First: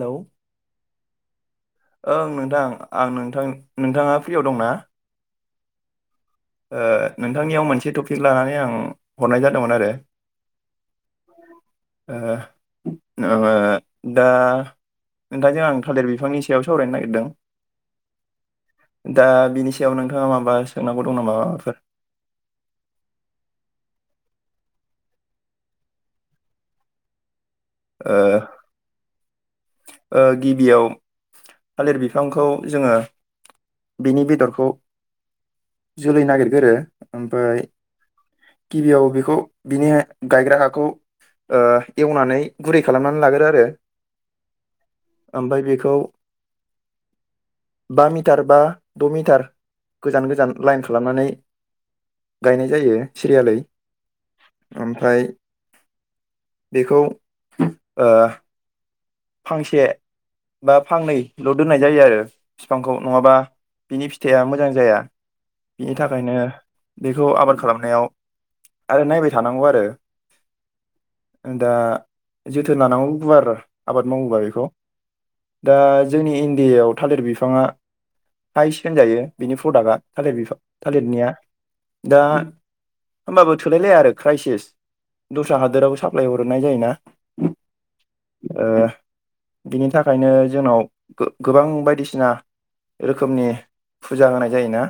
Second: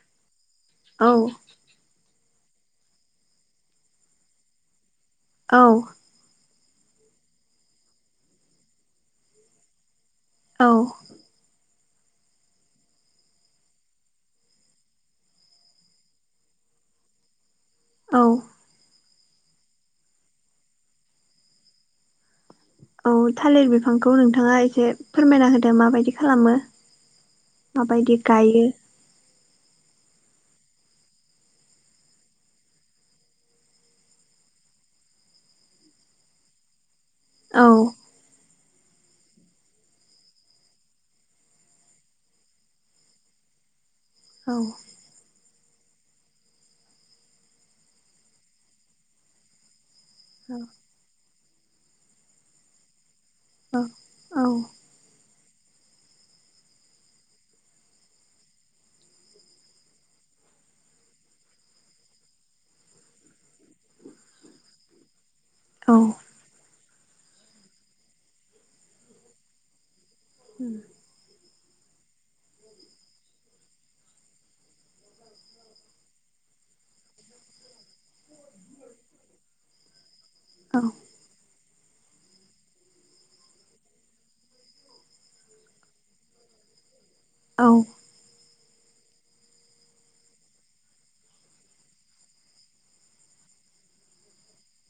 Hello औ ओं नोंथां आं नोंथां नोंथाङा फ्रियाव दंना? औ ओ नोंथांनियाव मोनसे टपिक लानानै आं हरनाय जादोंमोन आरो औ ओ ओ दा नोंथांजों आं थालिर बिफांनि सायाव सावरायनो नागिरदों औ दा बिनि सायाव नोंथाङा माबा सोंनांगौ दं नामा माबाफोर औ थालिर बिफांखौ नोंथाङा एसे फोरमायना होदो माबायदि खालामो ओ माबायदि गायो ओ गिबियाव थालिर बिफांखौ जोङो बिनि बेदरखौ जोलै नागिरगोरो ओमफाय औ गिबियाव बेखौ बिनि गायग्रा हाखौ ओ एवनानै गुरै खालामनानै लागोरो आरो औ ओमफ्राय बेखौ बा मिटार बा द' मिटार गोजान गोजान औ लाइन खालामनानै गायनाय जायो। सिरियालै औ औ ओमफ्राय बेखौ ओ फांसे बा फांनैल' दोननाय जायो आरो फिफांखौ नङाबा बिनि फिथाइआ मोजां जाया बिनि थाखायनो बेखौ आबाद खालामनायाव आरो नायबाय थानांगौ आरो उम दा जोथोन लानांगौ गुवार आबाद मावोबा बेखौ। दा जोंनि इण्डियायाव थालिर बिफाङा हाइस होनजायो बिनि प्रडाक्टआ थालिर बिफा थालिरनिया दा होमबाबो थोलाय लाया आरो क्रायसिस दस्रा हादोरावबो साप्लाय हरनाय जायोना। औ ओ बिनि थाखायनो जोंनाव गो-गोबां बायदिसिना रोखोमनि फुजा होनाय जायोना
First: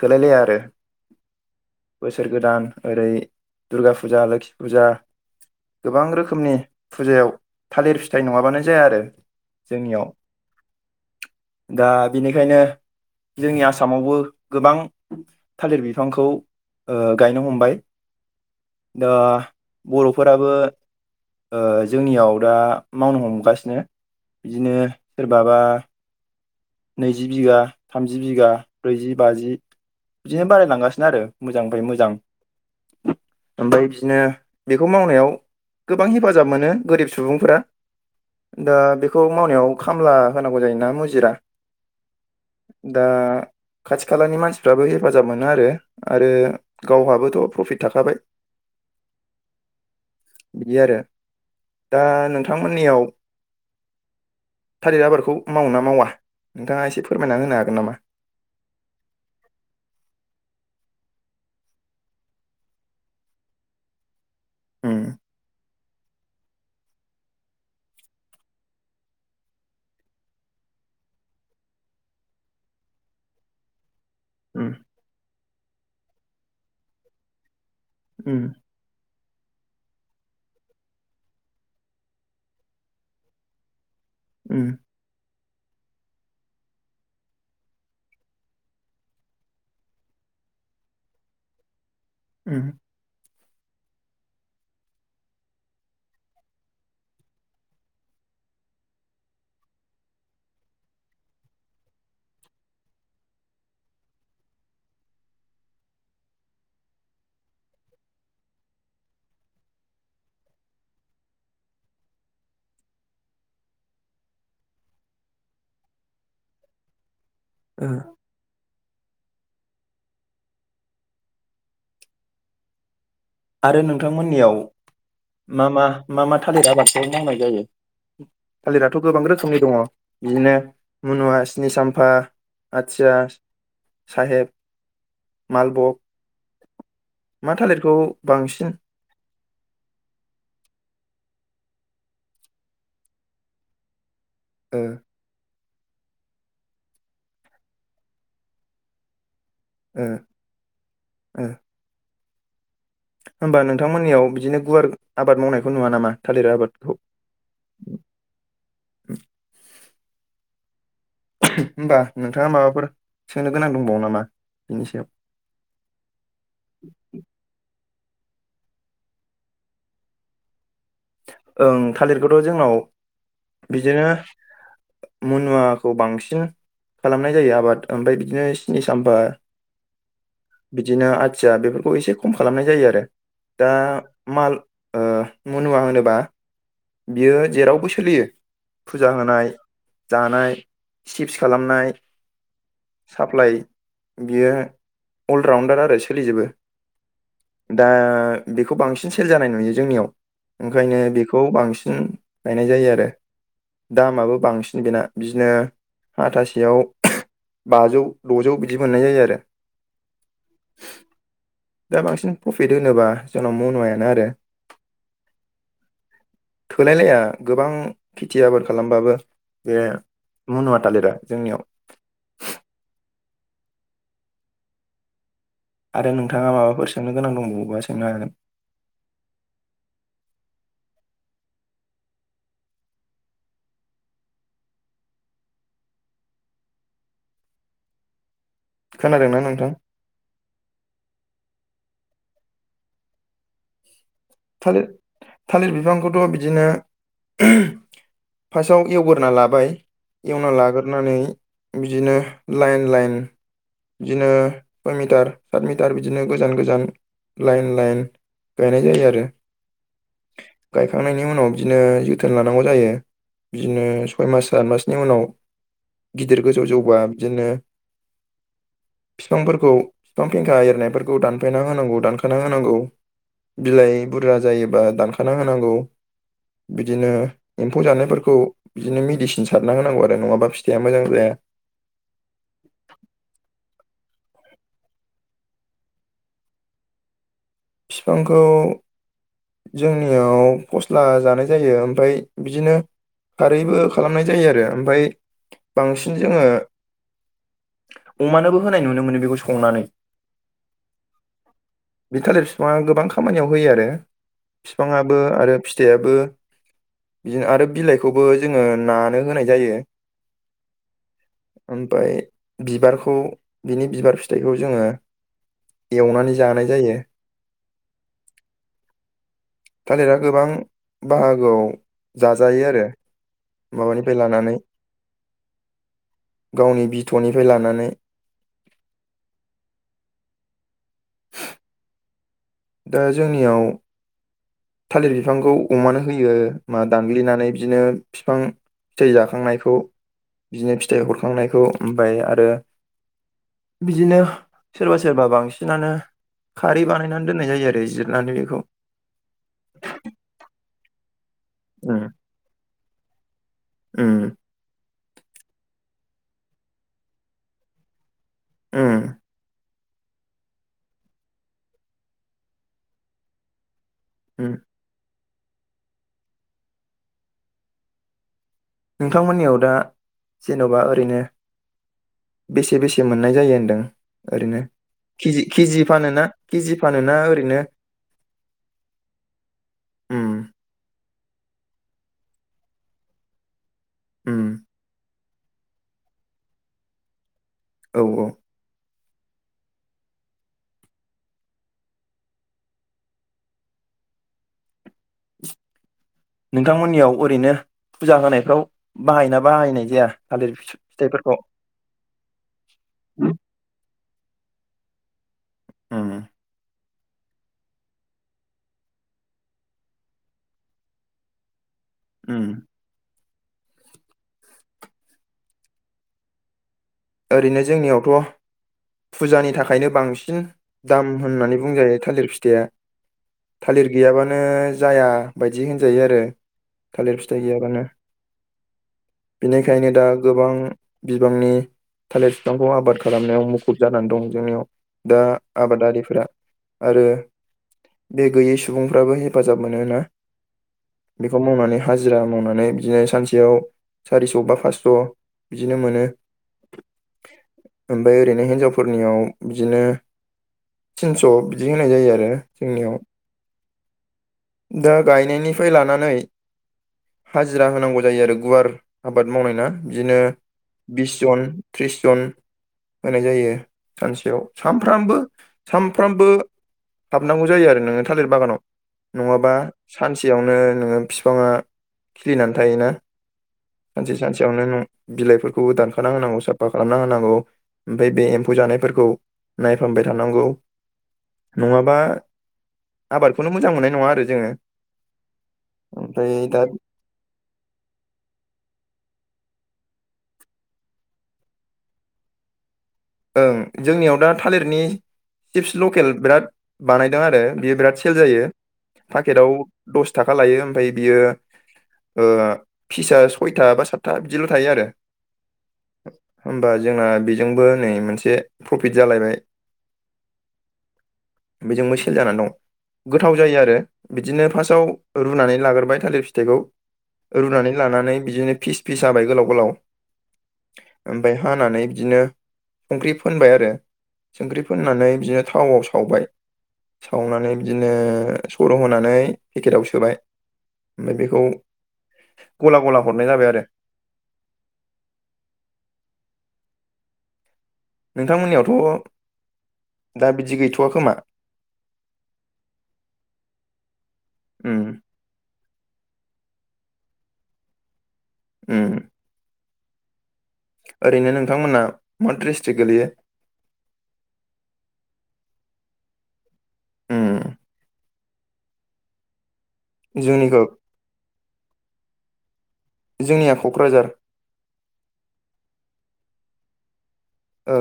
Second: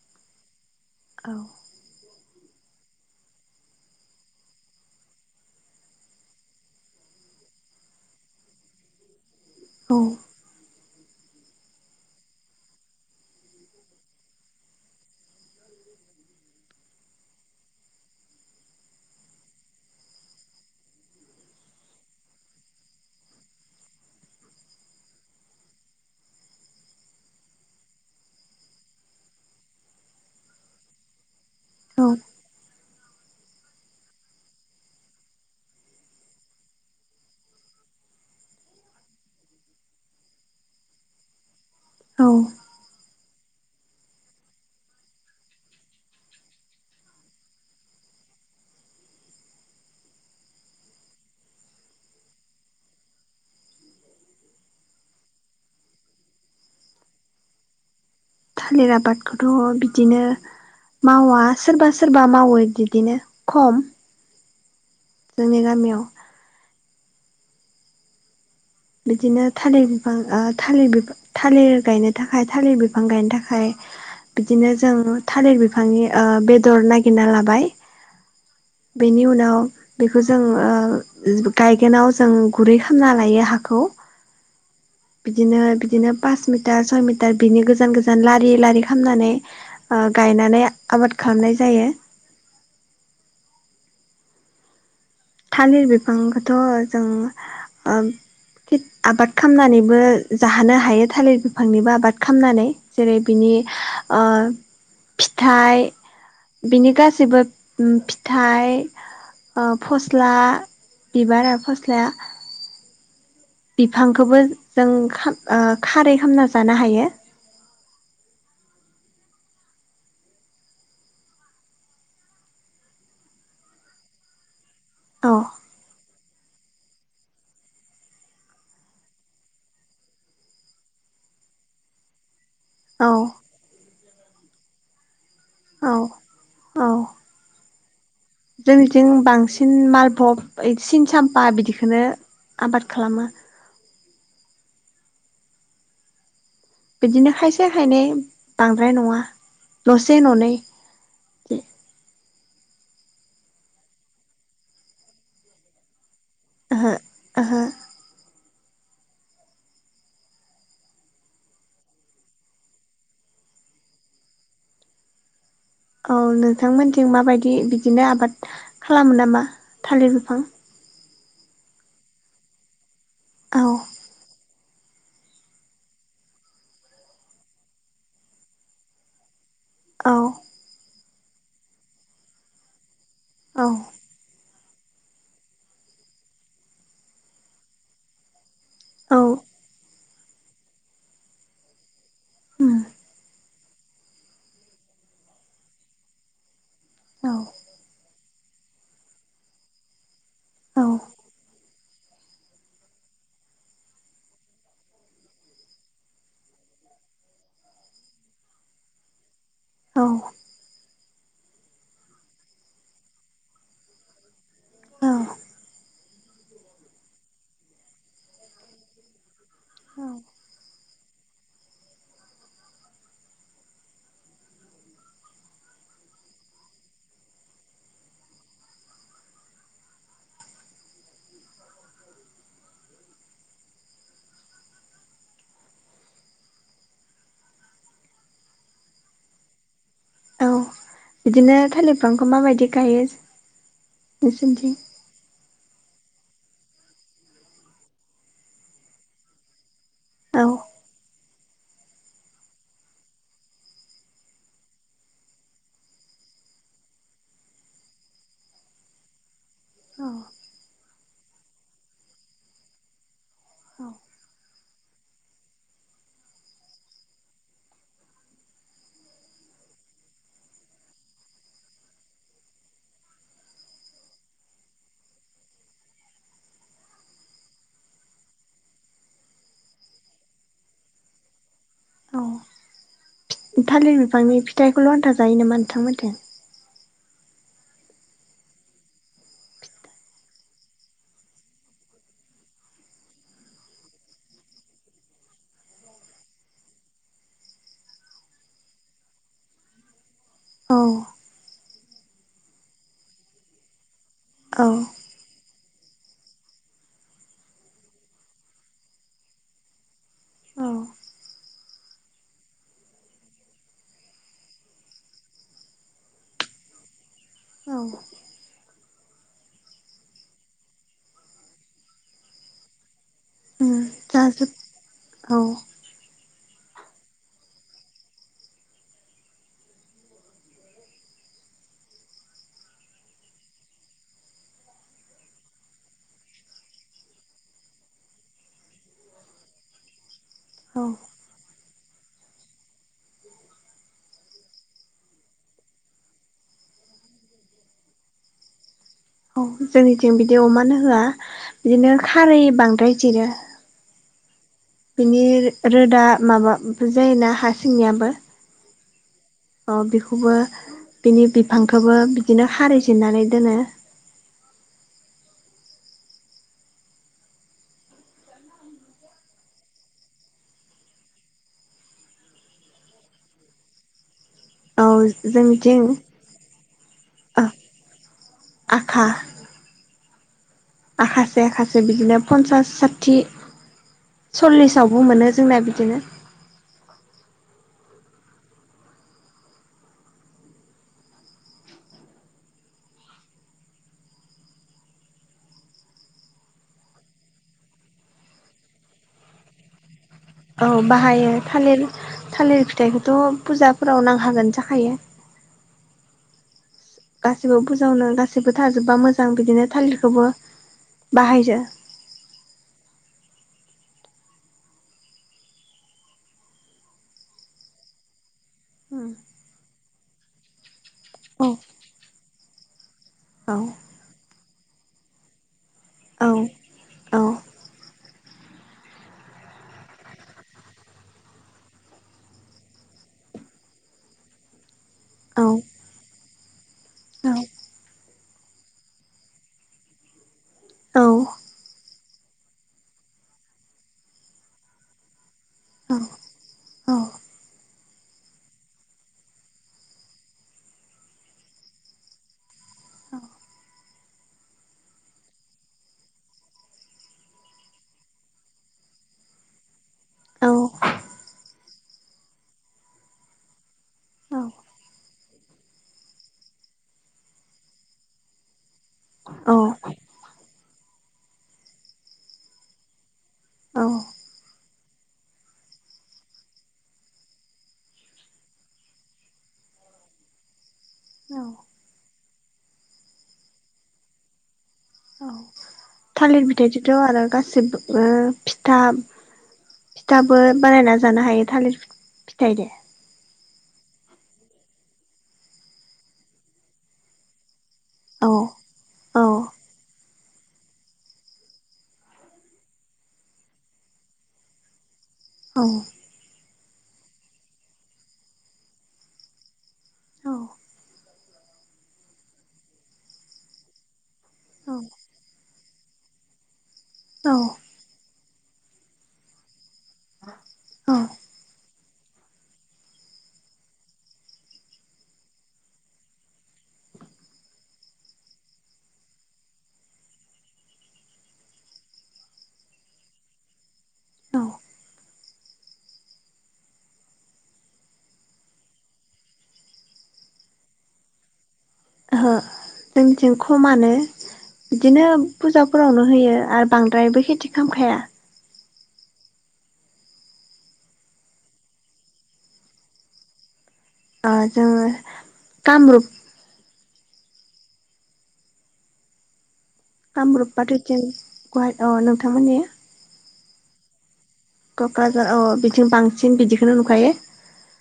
थोलायलाया आरो। औ बोसोर गोदान ओरै दुर्गा फुजा लोखि फुजा गोबां रोखोमनि फुजायाव थालिर फिथाइ नङाबानो जाया आरो जोंनियाव। औ दा बेनिखायनो जोंनि आसामावबो गोबां थालिर बिफांखौ ओ गायनो हमबाय। दा बर'फोराबो ओ जोंनियाव दा मावनो हमगासिनो बिदिनो सोरबाबा नैजि बिगा थामजि बिगा ब्रैजि बाजि बिदिनो बारायलांगासिनो आरो। मोजांनि फाय औ मोजां। ओमफ्राय बिदिनो बेखौ मावनायाव गोबां हेफाजाब मोनो गोरिब सुबुंफोरा। दा बेखौ मावनायाव खामला होनांगौ जायोना मुजिरा। औ दा खाथि खालानि मानसिफ्राबो हेफाजाब मोनो आरो आरो गावहाबोथ' प्रफिट थाखाबाय। बिदि आरो दा नोंथांमोननियाव थालिर आबादखौ मावोना मावा नोंथाङा एसे फोरमायना होनो हागोन नामा। थालिर आबादखौथ' बिदिनो मावा सोरबा सोरबा मावो बिदिनो खम। उम जोंनि गामियाव बिदिनो थालिर बिफां ओ थालिर बिफ थालिर गायनो थाखाय थालिर बिफां गायनो थाखाय बिदिनो उम जों थालिर बिफांनि ओ बेदर नागिरना लाबाय उम बेनि उनाव बेखौ जों ओ गायगोनाव जों गुरै खालामना लायो हाखौ। उम बिदिनो -बिदिनो फास मिटार सय मिटार बिनि गोजान- गोजान लारि -लारि खामनानै ओ गाय यनानै आबाद खालामनाय जायो। उम थालिर बिफांखौथ' जों ओ खिद आबाद खामनानैबो जाहोनो हायो थालिर बिफांनिबो आबाद खामनानै जेरै बिनि ओ फिथाइ बिनि गाैसैबो फिथाइ ओ फस स्ला बिबार आरो फस्लाया बिफांखोबो जों ओ खारै खामना जानो हायो। ओं आरो नोंथांमोननियाव औ मा -मा- मा- मा थालिरा बांसिन मावनाय जायो थालिराथ' गोबां रोखोमनि दङ बिदिनो मुनुवा स्नि साम्फा औ आथिया साहेब औ मालभक मा थालिरखौ बांसिन जोंनिथि बांसिन मालभब इदि सिन साम फा बिदिखोनो आबाद खालामो। ओ बिदिनो खायसे खायनै बांद्राय नङा ओ दसे न'नै ओ होमबा नोंथांमोननियाव बिदिनो गुवार आबाद मावनायखौ नुवा नामा थालिर ओहो आबादखौ [inaudible] ओहो होनोमबा नोंथाङा माबाफोर सोंनो गोनां दंबावो नामा बिनि सायाव औ नोंथांमोनजों माबायदि बि बिदिनो आबाद खालामो नामा थालिर बिफां ओं थालिरखौथ' जोंनाव औ बिदिनो मुनुवाखौ बांसिन खालामनाय जायो आबाद ओमफ्राय बिदिनो सिनि साम्फा औ बिदिनो आथिया बेफोरखौ एसे खम खालामनाय जायो आरो औ दा माल ओ मनुवा होनोबा बियो जेरावबो सोलियो फुजा औ होनाय जानाय सिपस खालामनाय उम साप्लाइ बियो अलराउणडार आरो सोलिजोबो औ दा बेखौ बांसिन सेल जानाय नुयो जोंनियाव औ ओंखायनो बेखौ बांसिन गायनाय जायो आरो दामाबो बांसिन बेना बिदिनो हाथासेयाव बाजौ द'जौ बिदि मोननाय जायो आरो औ दा बांसिन प्रफिट होनोबा जोंनाव मनुवायानो आरो औ थोलायलाया गोबां खेथि आबाद खालामबाबो बे मनुवा थालिरा जोंनियाव आरो नोंथाङा माबाफोर सोंनो गोनां दंबावबा सोंनो हागोन? खोनादोंना नोंथां? औ बिदिनो थालिरफांखौ माबायदि गायो? नोंसोरनिथिं थालिर थालिर बिफां बे खौथ' बिदिनो ओह फार्स्टआव एवग्रोना लाबाय औ एवना लाग्रोनानै बिदिनो लाइन लाइन बिदिनो सय मिटार सात मिटार बिदिनो गोजान गोजान लाइन लाइन गायनाय जायो आरो गायखांनायनि उनाव बिदिनो जोथोन लानांगौ जायो। बिदिनो सय मास आत मासनि उनाव गिदिर गोजौ जौबा बिदिनो बिफांफोरखौ बिफां फेंखा एरनायफोरखौ दानफायना होनांगौ दानखाना होनांगौ। बिलाइ बुरजा जायोबा दानखाना होनांगौ‌। बिदिनो एम्फौ जानायफोरखौ बिदिनो मेडिसिन सारना होनांगौ आरो नङाबा फिथाइया मोजां जाया। औ थालिर बिफांनि फिथाइखौल' आन्था जायो नामा नोंथांमोनथिं? बिफांखौ जोंनियाव फस्ला जानाय जायो ओमफ्राय बिदिनो खारैबो खालामनाय जायो आरो ओमफ्राय बांसिन जोङो अमानोबो होनाय नुनो मोनो बेखौ संनानै औ। बि थालिर बिफाङा गोबां खामानियाव होयो आरो औ बिफाङाबो आरो फि थाइआबो। बिदिनो आरो बिलाइखौबो जोङो नानो होनाय जायो। औ ओमफाय बिबारखौ बिनि बिबार फिथाइखौ जोङो। एवनानै जानाय जायो। औ। थालिरा गोबां बाहागोआव जाजायो आरो औ माबानिफ्राय जाजोब लानानै औ गावनि बिथ'निफ्राय लानानै, दा जोंनियाव थालिर बिफांखौ अमानो होयो मा दानग्लिनानै बिदिनो बिफां फिथाइ जाखांनायखौ बिदिनो औ फिथाइ हरखांनायखौ ओमाय आरो बिदिनो सोरबा सोरबा बांसिनानो खारै बानायनानै दोननाय जायो आरो जिरनानै बेखौ। औ जोंनिथिं बिदि अमानो होआ बिदिनो उम खारै बांद्राय जिरो। उम बिनि रोदा माबा जायोना हा सिंनियाबो उम अ बेखौबो बिनि बिफांखौबो बिदिनो खारै जेरनानै दोनो। उम। नोंथांमोननियाव दा जेन'बा ओरैनो बेसे बेसे मोननाय जायो होनदों? ओरैनो औ केजि जोंनिथिं केजि फानोना केजि फानोना ओरैनो? आहा उम। आखासे आसे बिदिनो पन्सास साथि उम सल्लिसावबो मोनो। जोंना बिदिनो। औ औ। नोंथांमोननियाव ओरैनो फुजा होनायफ्राव बाहायना बाहायनाय जाया? थालिर औ बाहायो फिथाइफोरखौ थालिर थालिर फिथाइखौथ' फुजाफोराव नां हागोन जाखायो। उम गासैबो बुजावनो गासैबो थाजोबबा मोजां बिदिनो थालिरखौबो बाहाय जा ओ ओरैनो जोंनियावथ' फुजानि थाखायनो बांसिन दाम औ होननानै बुंजायो थालिर फिथाइया थालिर गैयाबानो नो जाया बायदि होनजायो आरो औ औ थालिर फिथाइ गैयाबानो बेनिखायनो दा गोबां बिबांनि थालिर बिफांखौ आबाद खालामनायाव मुखुब जानानै दं जोंनियाव दा औ आबादारिफोरा आरो बे गैयै सुबुंफ्राबो हेफाजाब मोनो ना बेखौ मावनानै हाजिरा मावनानै बिदिनो सानसेयाव सारिस' बा पास्स' बिदिनो मोनो ओमफ्राय ओरैनो हिनजावफोरनियाव बिदिनो तिनस' बिदि होनाय जायो आरो जोंनियाव दा गायनायनिफ्राय लानानै हाजिरा होनांगौ जायो आरो गुवार आबाद मावनाय ना बिदिनो बिस जन त्रिस जन होनाय जायो सानसेयाव सानफ्रामबो सानफ्रामबो हाबनांगौ जायो आरो नोङो थालिर बागानाव नङाबा औ सानसेयावनो नोङो बिफाङा खिलिनानै थायोना औ सानसे सानसेयावनो नों बिलाइफोरखौबो दानखाना होनांगौ साफ साफा खालामना होनांगौ ओमफ्राय बे एम्फौ जानायफोरखौ नायफामबाय थानांगौ औ नङाबा आबादखौनो मोजां मोननाय नंङा आरो जोङो औ ओमफ्राय थालिर दा फिथाइजोंथ' आरो गासैबो फिथा फिथाबो बानायना जानो हायो थालिर फिथाइ दे ओं जोंनियाव दा थालिरनि चिप्स लकेल बिराद बानायदों आरो बियो बिराद सेल औ जायो औ पाकेटाव दस थाखा लायो ओमफ्राय बियो ओ फिसा सयथा बा सातथा बिदिल' थायो आरो औ होमबा जोंना बेजोंबो नै मोनसे प्रफिट जालायबाय औ बेजोंबो सेल जाना दं गोथाव जायो आरो बिदिनो फार्स्टआव रुनानै लाग्रबाय थालिर फिथाइखौ औ रुनानै लानानै बिदिनो फिस फिस हाबाय गोलाव गोलाव औ ओमफाय हानानै बिदिनो संख्रि फोनबाय आरो संख्रि फोननानै बिदिनो थावआव सावबाय सावनानै बिदिनो सर' होनानै पेकेटाव सोबाय ओमफ्राय बेखौ गला गला हरनाय जाबाय आरो औ नोंथांमोननियावथ' दा बिदि गैथ'वखोमा ओहो जोंथिं खमानो उम बिदिनो फुजा फोरावनो होयो आरो बांद्रायबो खेथि खामखाया उम ओरैनो नोंथांमोनहा मा डिस्ट्रिक्ट गोलैयो आ जोङो कामरुप उम कामरुप जोंनिखौ बाथाय जों गुवाह अ नोंथांमोननि जोंनिया क'क्राझार क'क्राझार अ बिथिं बांसिन बिदिखौनो नुखायो ओ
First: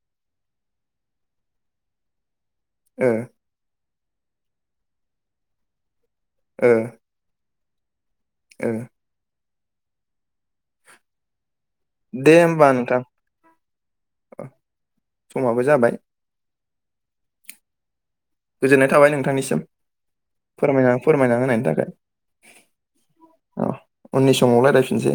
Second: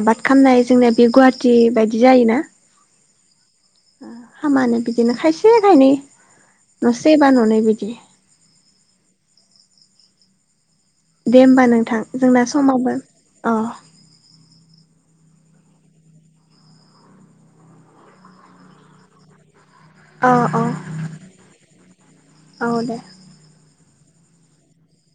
आबाद खामनाय जोंना बे गुवाहाटि बायदि जायोना ओ हामानो बिदिनो खायसे खायनै ओ न'से बा न'नै बिदि ओ दे होमबा नोंथां दे जोंना होमबा समावबो नोंथां अ समाबो जाबाय गोजोननाय थाबाय नोंथांनिसिम अ अ फोरमायना फोरमायना होनायनि थाखाय औ दे अ उननि समाव रायायफिनसै।